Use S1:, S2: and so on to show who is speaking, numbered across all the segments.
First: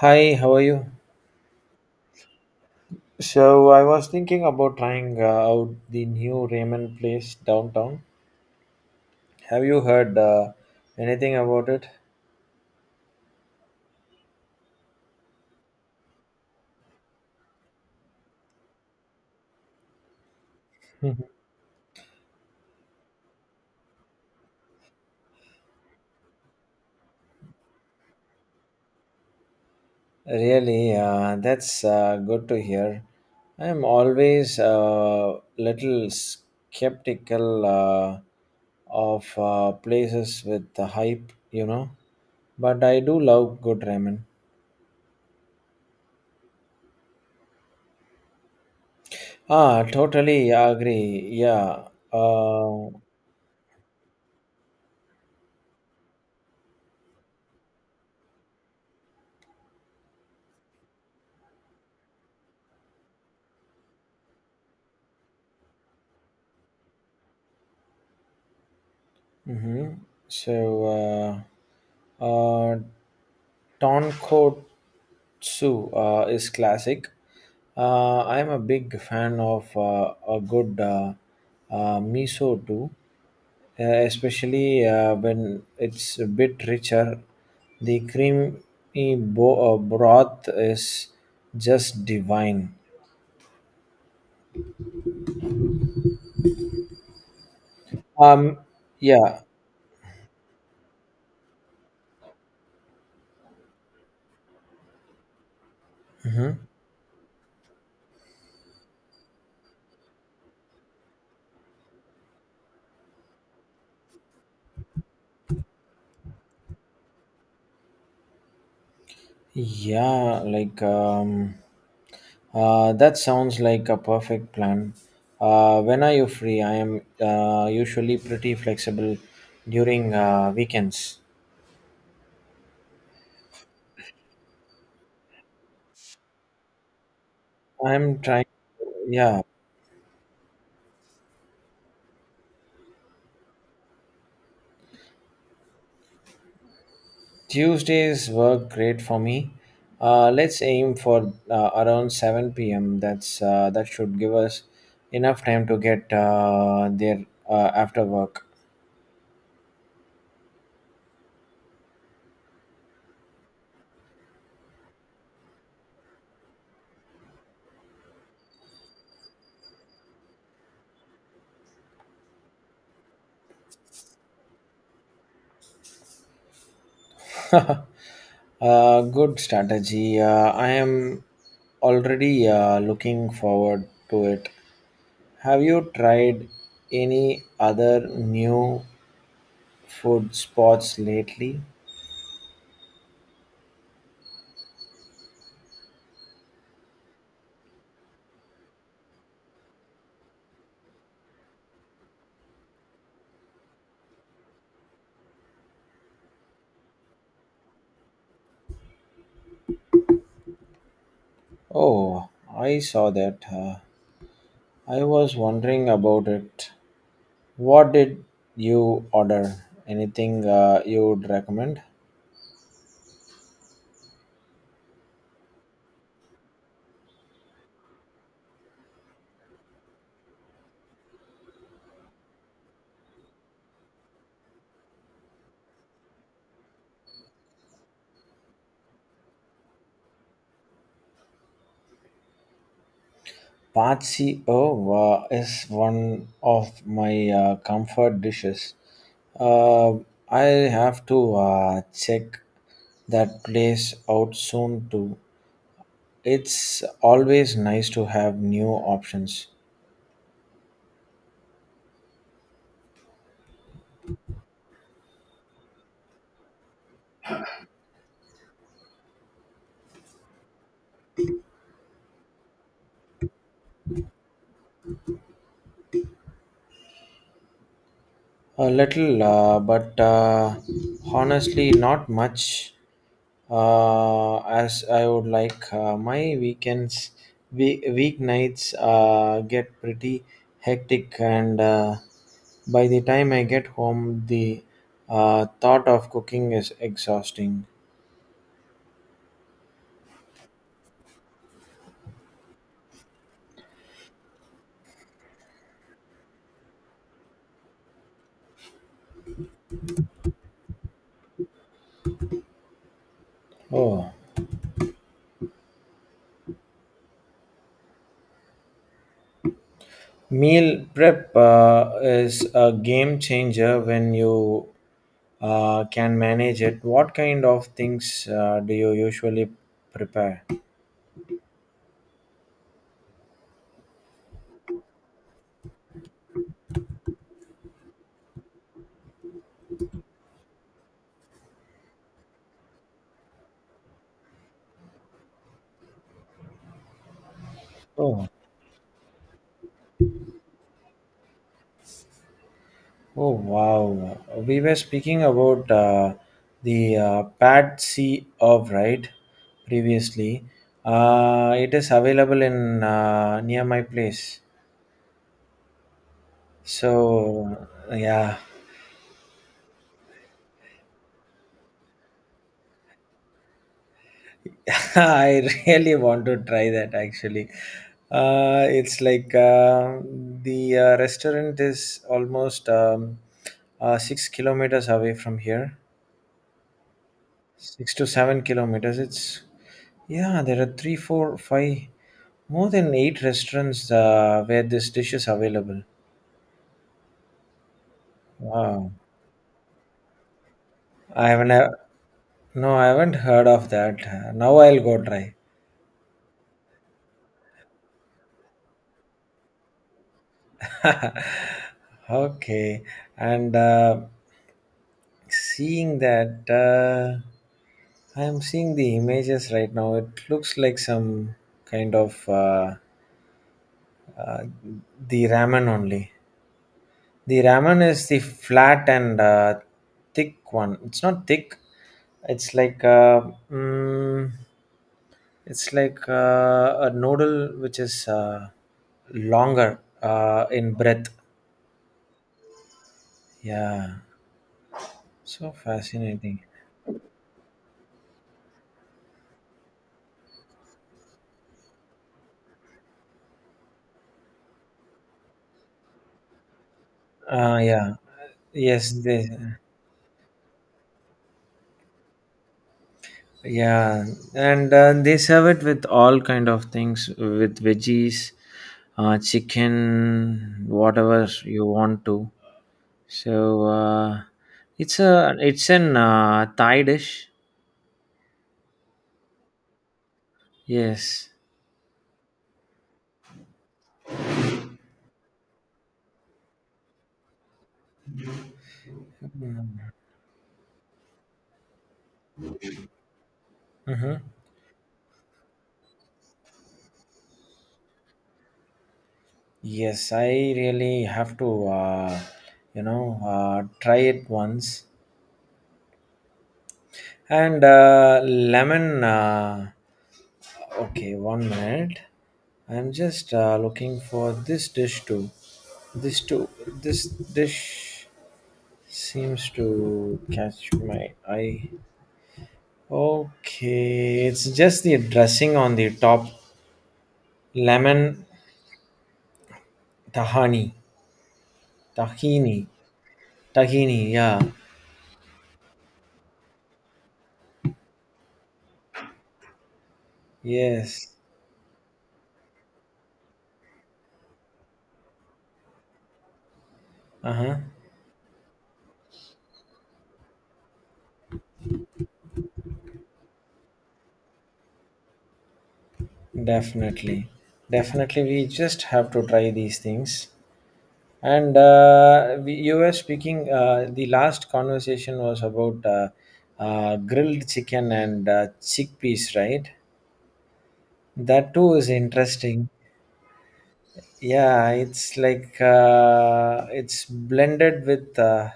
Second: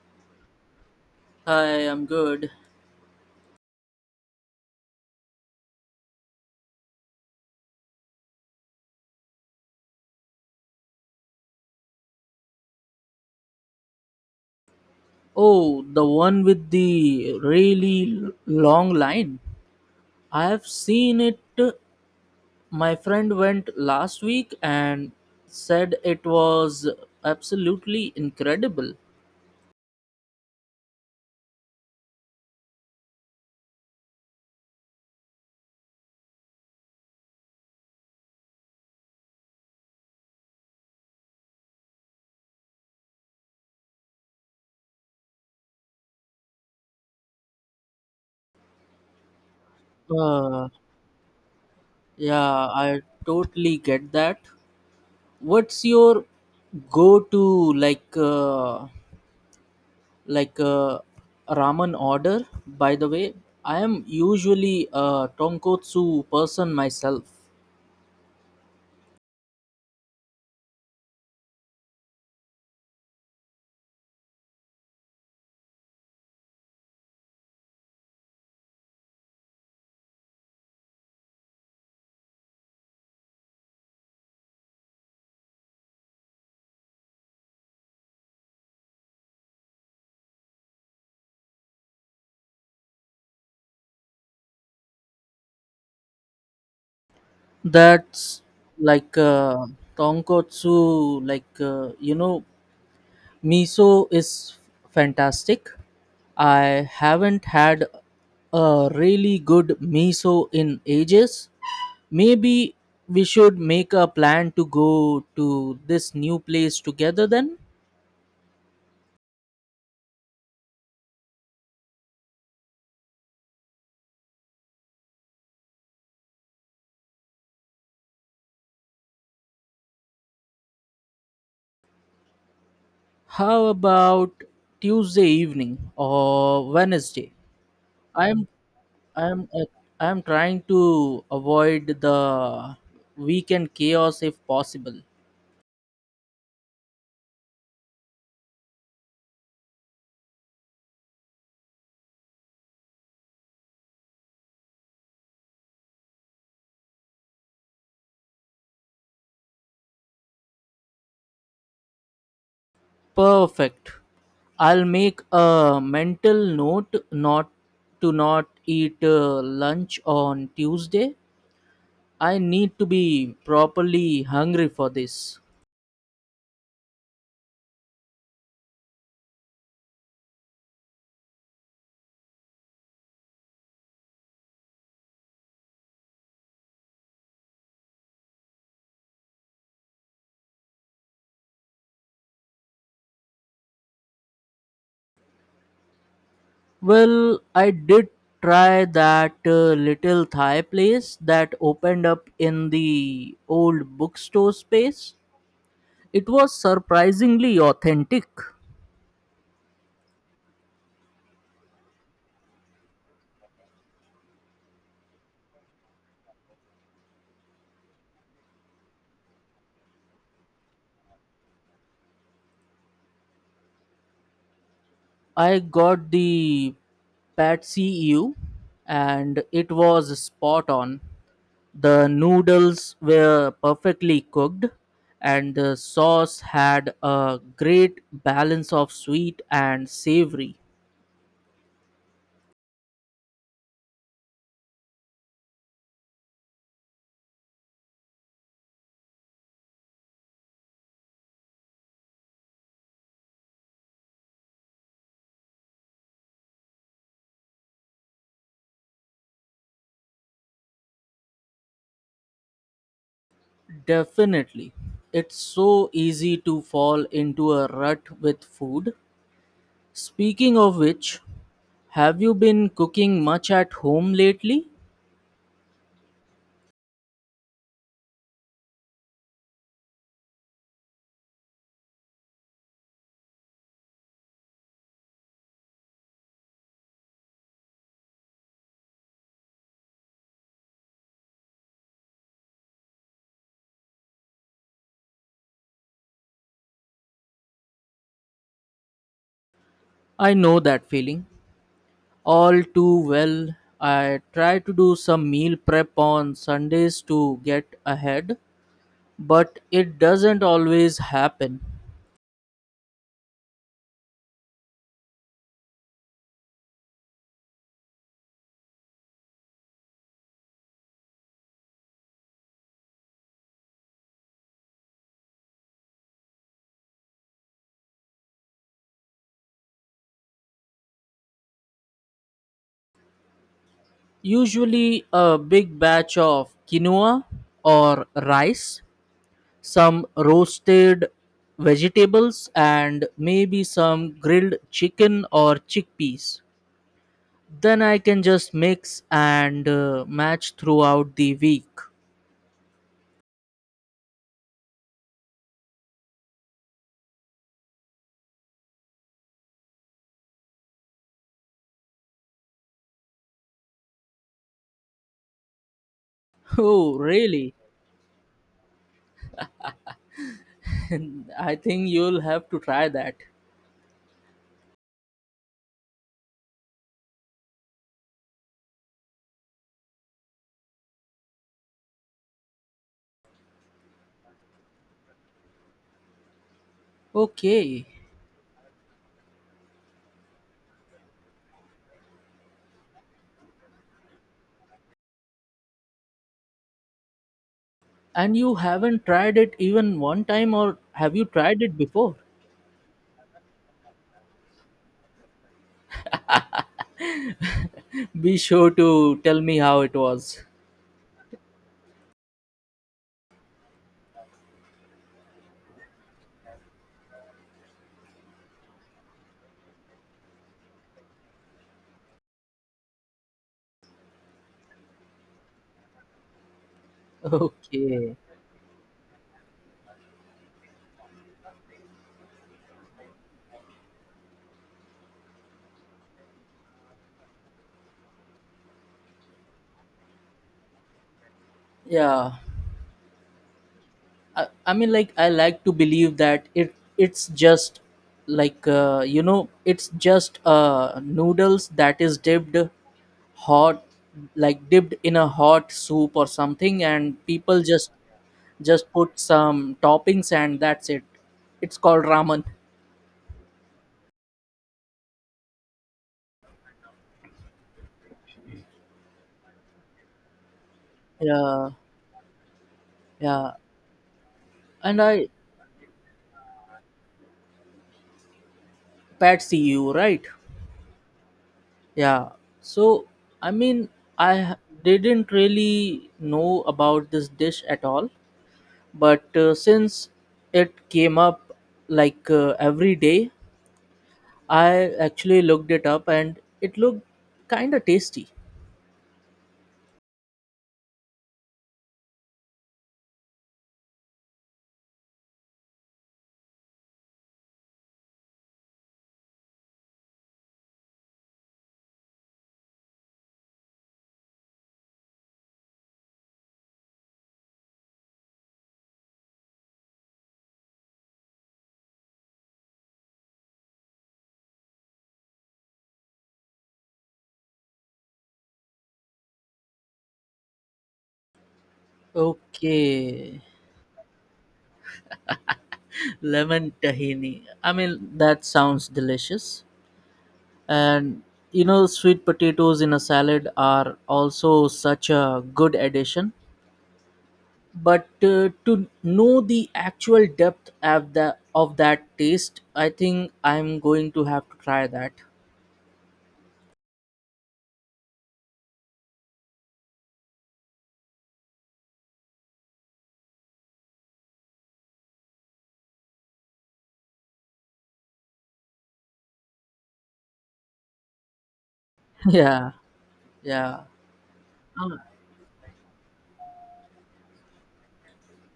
S1: Hi, how are you?
S2: Hi, I'm good.
S1: So I was thinking about trying out the new ramen place downtown. Have you heard anything about it?
S2: Oh, the one with the really long line. I have seen
S1: Mhm.
S2: it. My friend went last week and said it was absolutely incredible.
S1: Really, that's good to hear. I'm always a little skeptical of places with the hype, you know, but I do love good ramen. Ah, totally
S2: Uh,
S1: agree. Yeah.
S2: yeah, I totally get that. What's your go-to like uh, ramen order? By the way, I am usually a tonkotsu person myself.
S1: Mm-hmm. So, uh, uh, Tonkotsu is classic. I'm a big fan of a good miso too, especially when it's a bit richer. The creamy broth is just divine.
S2: That's
S1: Um,
S2: like
S1: yeah.
S2: uh, tonkotsu, miso is fantastic. I haven't had a really good miso in ages. Maybe we should make a plan to go to this new place together then.
S1: Yeah, that sounds like a perfect plan. When are you free? I am usually pretty flexible during weekends.
S2: How about Tuesday evening or Wednesday?
S1: I'm trying.
S2: I'm
S1: Yeah,
S2: I'm uh, I'm trying to avoid the weekend chaos if possible.
S1: Tuesdays work great for me. Let's aim for around 7 p.m. That's that should give us enough time to get there after work.
S2: Perfect. I'll make a mental note not to not eat lunch on Tuesday. I need to be properly hungry for this.
S1: Good strategy. I am already looking forward to it. Have you tried any other new food spots lately?
S2: Well, I did try that little Thai place that opened up in the old bookstore space. It was surprisingly authentic.
S1: Oh, I saw that. I was wondering about it. What did you order? Anything you would recommend?
S2: I got the Patsy EU and it was spot on. The noodles were perfectly cooked and the sauce had a great balance of sweet and savory.
S1: Patsy oh, is one of my comfort dishes. Uh, I have to check that place out soon too. It's always nice to have new options.
S2: Definitely. It's so easy to fall into a rut with food. Speaking of which, have you been cooking much at home lately?
S1: A little, but honestly, not much. As I would like, my weekends, weeknights, get pretty hectic, and by the time I get home, the thought of cooking is exhausting.
S2: I know that feeling. All too well. I try to do some meal prep on Sundays to get ahead, but it doesn't always happen.
S1: Oh. Meal prep is a game changer when you can manage it. What kind of things do you usually prepare?
S2: Usually, a big batch of quinoa or rice, some roasted vegetables, and maybe some grilled chicken or chickpeas. Then I can
S1: Oh,
S2: just mix and match throughout the week.
S1: oh wow. We were speaking about the Pad C of right previously. It is available in near my place.
S2: Oh, really?
S1: So yeah,
S2: I think you'll have to try that.
S1: I really want to try that actually. It's like the restaurant is almost 6 kilometers away from here,
S2: Okay.
S1: 6 to 7 kilometers. It's yeah, there are three, four, five, more than 8 restaurants where this dish is available.
S2: And you
S1: Wow,
S2: haven't tried it even one time, or have you
S1: I haven't
S2: tried
S1: uh,
S2: it before?
S1: no, I haven't heard of that. Now I'll go try.
S2: Be sure to tell me how it was.
S1: Okay, and seeing that, I am seeing the images right now. It looks like some kind of uh, the ramen only. The ramen is
S2: Okay.
S1: the flat and thick one. It's not thick. It's like uh, mm, it's like a noodle which is longer in breadth.
S2: Yeah.
S1: Yeah,
S2: I mean, like, I
S1: so
S2: like to believe
S1: fascinating.
S2: that it's just it's just noodles that is dipped hot, like dipped in a hot soup or something, and
S1: Uh,
S2: people
S1: yeah.
S2: just
S1: Yes,
S2: put
S1: they.
S2: some toppings and that's it. It's called ramen.
S1: Yeah, and they serve it with all kind of things with veggies, chicken, whatever you
S2: Yeah,
S1: want to.
S2: yeah,
S1: so uh, it's
S2: and I
S1: a it's an Thai dish.
S2: Patsy you, right?
S1: Yes.
S2: Yeah. So I mean I h- didn't really know about this dish at all, but since it came up every day,
S1: Mm-hmm.
S2: I actually looked it up and it looked kind of tasty.
S1: Yes, I really have to try it once, and lemon, okay, one minute. I'm just looking for this dish too. This too. This dish seems to catch my eye. Okay, it's just the dressing on the top. Lemon tahani, tahini,
S2: Okay.
S1: tahini. Yeah.
S2: Lemon tahini. I mean, that sounds delicious.
S1: Yes.
S2: And you know, sweet potatoes in a salad are also such a good addition.
S1: Uh huh.
S2: But to know the actual depth of the of that taste, I think I'm going to have to try that.
S1: Definitely. Definitely, we just have to try these things. And you were speaking, the last conversation was about grilled chicken and chickpeas, right? That too is interesting.
S2: Yeah, yeah.
S1: Yeah, it's like it's blended with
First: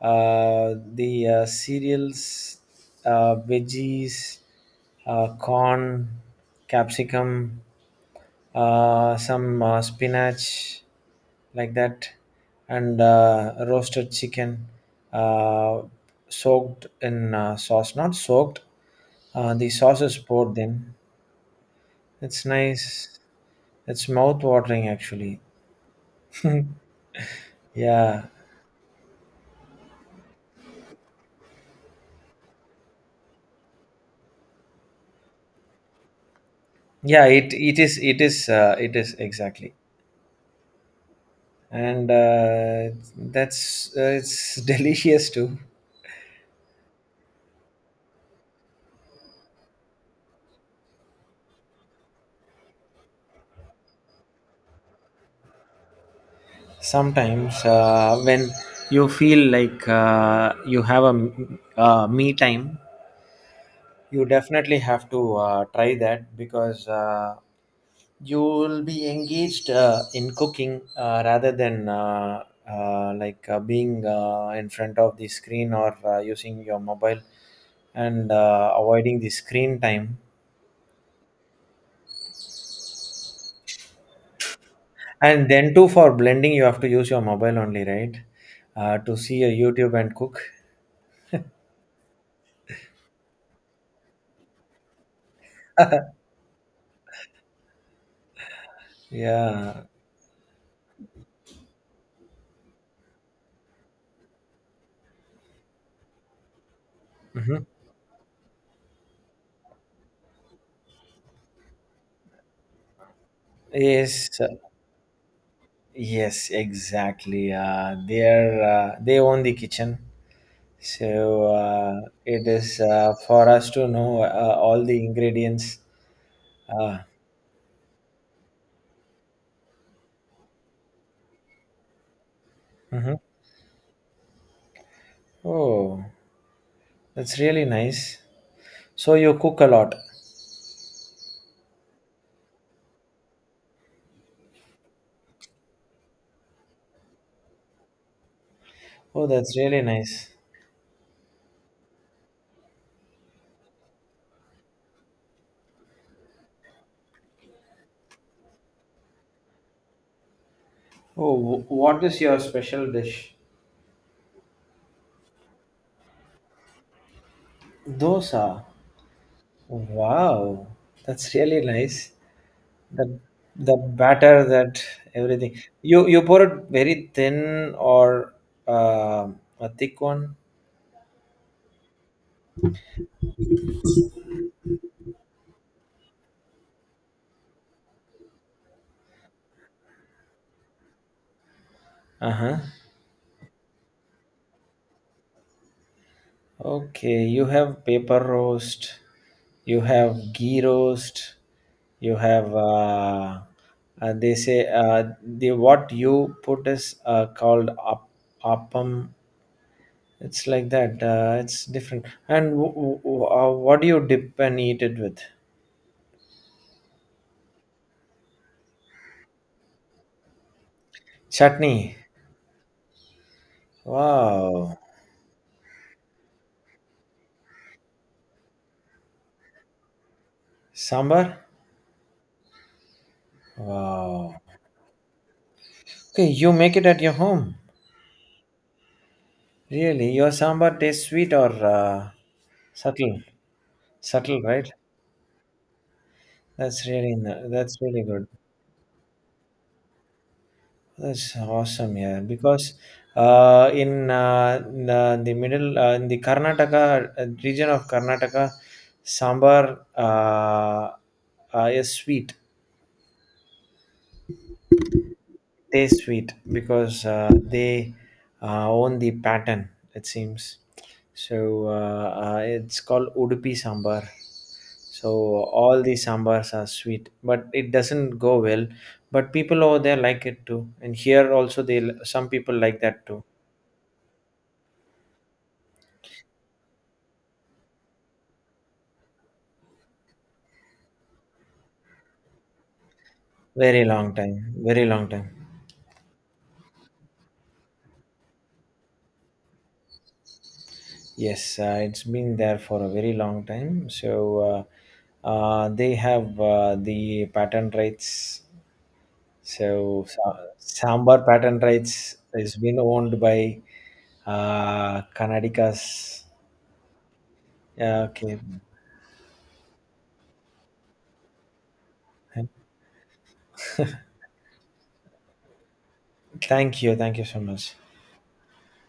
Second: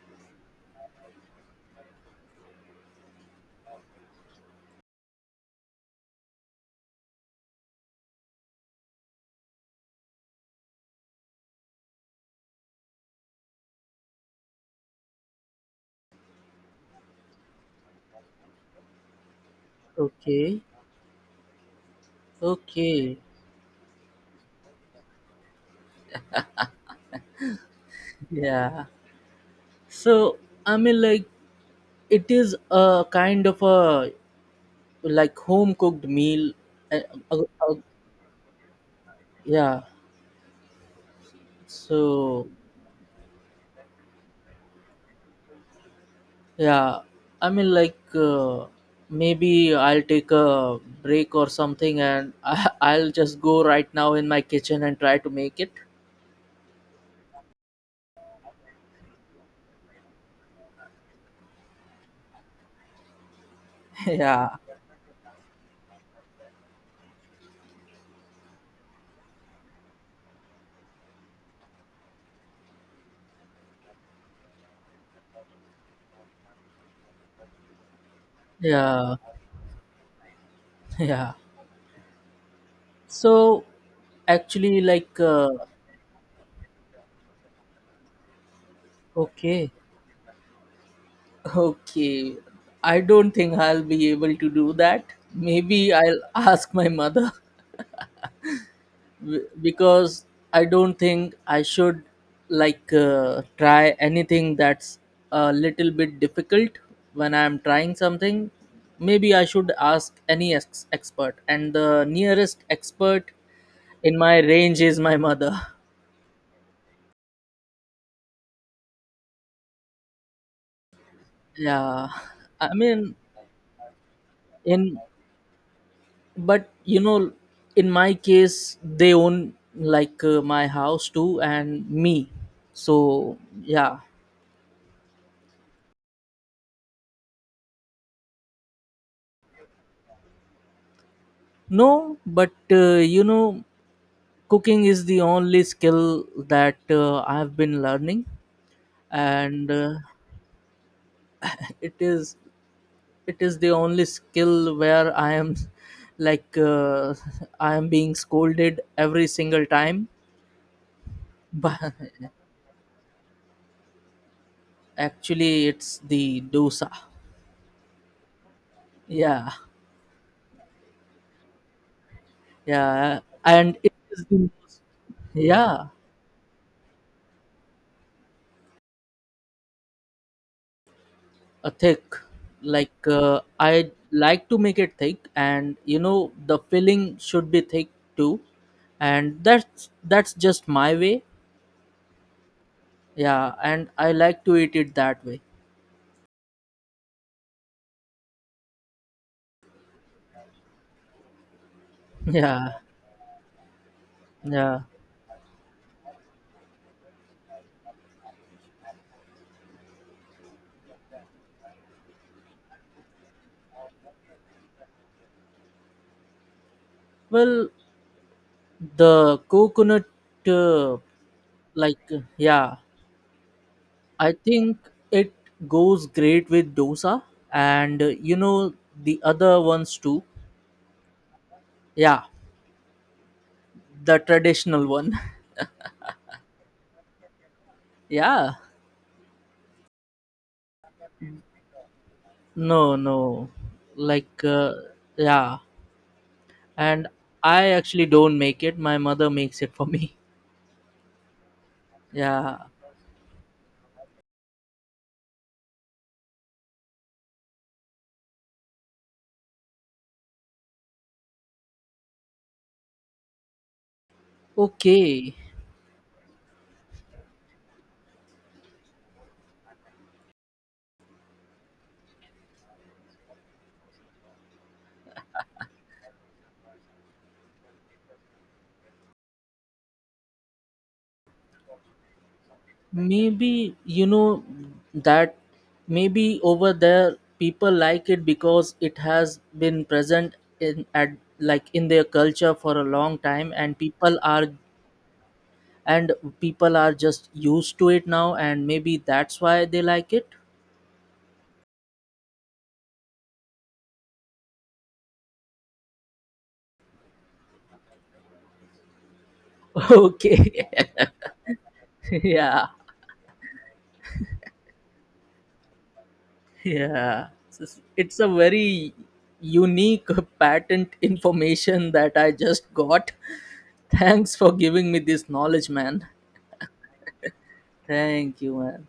S1: the cereals, veggies, corn, capsicum, some spinach, like that, and roasted chicken, uh, soaked in sauce, not soaked, the sauce is poured
S2: Okay,
S1: in. It's
S2: okay.
S1: nice. It's mouth watering actually. Yeah.
S2: Yeah. So I mean, like, it is a kind of a like home cooked meal. uh,
S1: yeah
S2: uh,
S1: it
S2: uh,
S1: it is it is uh, it is exactly,
S2: yeah.
S1: and
S2: So
S1: that's it's delicious too.
S2: yeah, I mean, maybe I'll take a break or something, and I'll just go right now in my kitchen and try to make it.
S1: Sometimes when you feel like you have a me time, you
S2: Yeah,
S1: definitely have to try that because you'll be engaged in cooking rather than being in front of the screen or using your mobile, and
S2: yeah,
S1: avoiding the screen time.
S2: yeah. So, actually,
S1: And then too, for blending, you have to use your mobile only, right, to see a
S2: okay,
S1: YouTube and cook.
S2: okay. I don't think I'll be able to do that. Maybe I'll ask my mother.
S1: Yeah.
S2: Because I don't think I should try anything that's a little bit difficult when
S1: Hmm.
S2: I'm trying something. Maybe I should ask any expert, and the nearest expert in my
S1: Yes,
S2: range is my mother.
S1: yes exactly, they own the kitchen. So
S2: Yeah,
S1: it is
S2: I mean,
S1: for us to know all the
S2: in
S1: ingredients.
S2: but
S1: Ah,
S2: you know, in my case, they own my house too and me.
S1: mhm.
S2: So yeah,
S1: Oh, that's really nice. So you cook a lot.
S2: no, but you know, cooking is the only skill that I've been learning,
S1: Oh, that's
S2: and
S1: really nice.
S2: it is it is the only skill where I am like uh, I am being scolded every single time.
S1: Oh,
S2: But
S1: what is your special dish?
S2: actually, it's the dosa.
S1: Dosa.
S2: Yeah,
S1: Wow, that's really nice. The
S2: yeah,
S1: the
S2: and it is the
S1: batter,
S2: most,
S1: that everything.
S2: yeah,
S1: You pour it very thin or uh, a thick one.
S2: a thick, I like to make it thick, and you know the filling should be thick too, and that's just my way.
S1: Uh huh.
S2: Yeah, and I like to eat it that way.
S1: Okay, you have paper roast, you have ghee roast, you have
S2: Yeah,
S1: they say
S2: yeah.
S1: the what you put is called up, appam. It's like that. It's different. And what do you dip and eat it with?
S2: Well, the coconut, uh,
S1: Chutney.
S2: yeah, I think
S1: Wow.
S2: it goes great with dosa, and you know, the other ones too.
S1: Sambar.
S2: Yeah, the
S1: Wow.
S2: traditional one.
S1: Okay, you make it at your home.
S2: Yeah.
S1: Really, your sambar tastes sweet or
S2: No,
S1: subtle?
S2: no.
S1: Subtle,
S2: Like,
S1: right?
S2: yeah. And I
S1: That's really
S2: actually
S1: good.
S2: don't make it. My mother makes it for me.
S1: That's awesome, yeah.
S2: Yeah.
S1: Because in the Karnataka region of Karnataka, sambar is sweet.
S2: Okay.
S1: Taste sweet because they own the pattern it seems, so it's called Udupi sambar. So all the sambars are sweet, but it doesn't go well, but people over there like it too, and here also they, some people like that too.
S2: Maybe, you know, that maybe over there people like it because it has been present in at like in their culture for a long time, and
S1: Very long time. Very long time.
S2: and people are just used to it now, and maybe that's why they like it.
S1: Yes, it's been there for a very long time. So they have the patent rights. So,
S2: Okay.
S1: Sambar patent rights is
S2: Yeah.
S1: been owned by Karnataka's.
S2: Yeah, it's
S1: Yeah,
S2: it's a
S1: okay.
S2: very unique patent information that I just got. Thanks for giving me this knowledge, man.
S1: Thank you. Thank you so much.
S2: Thank you, man.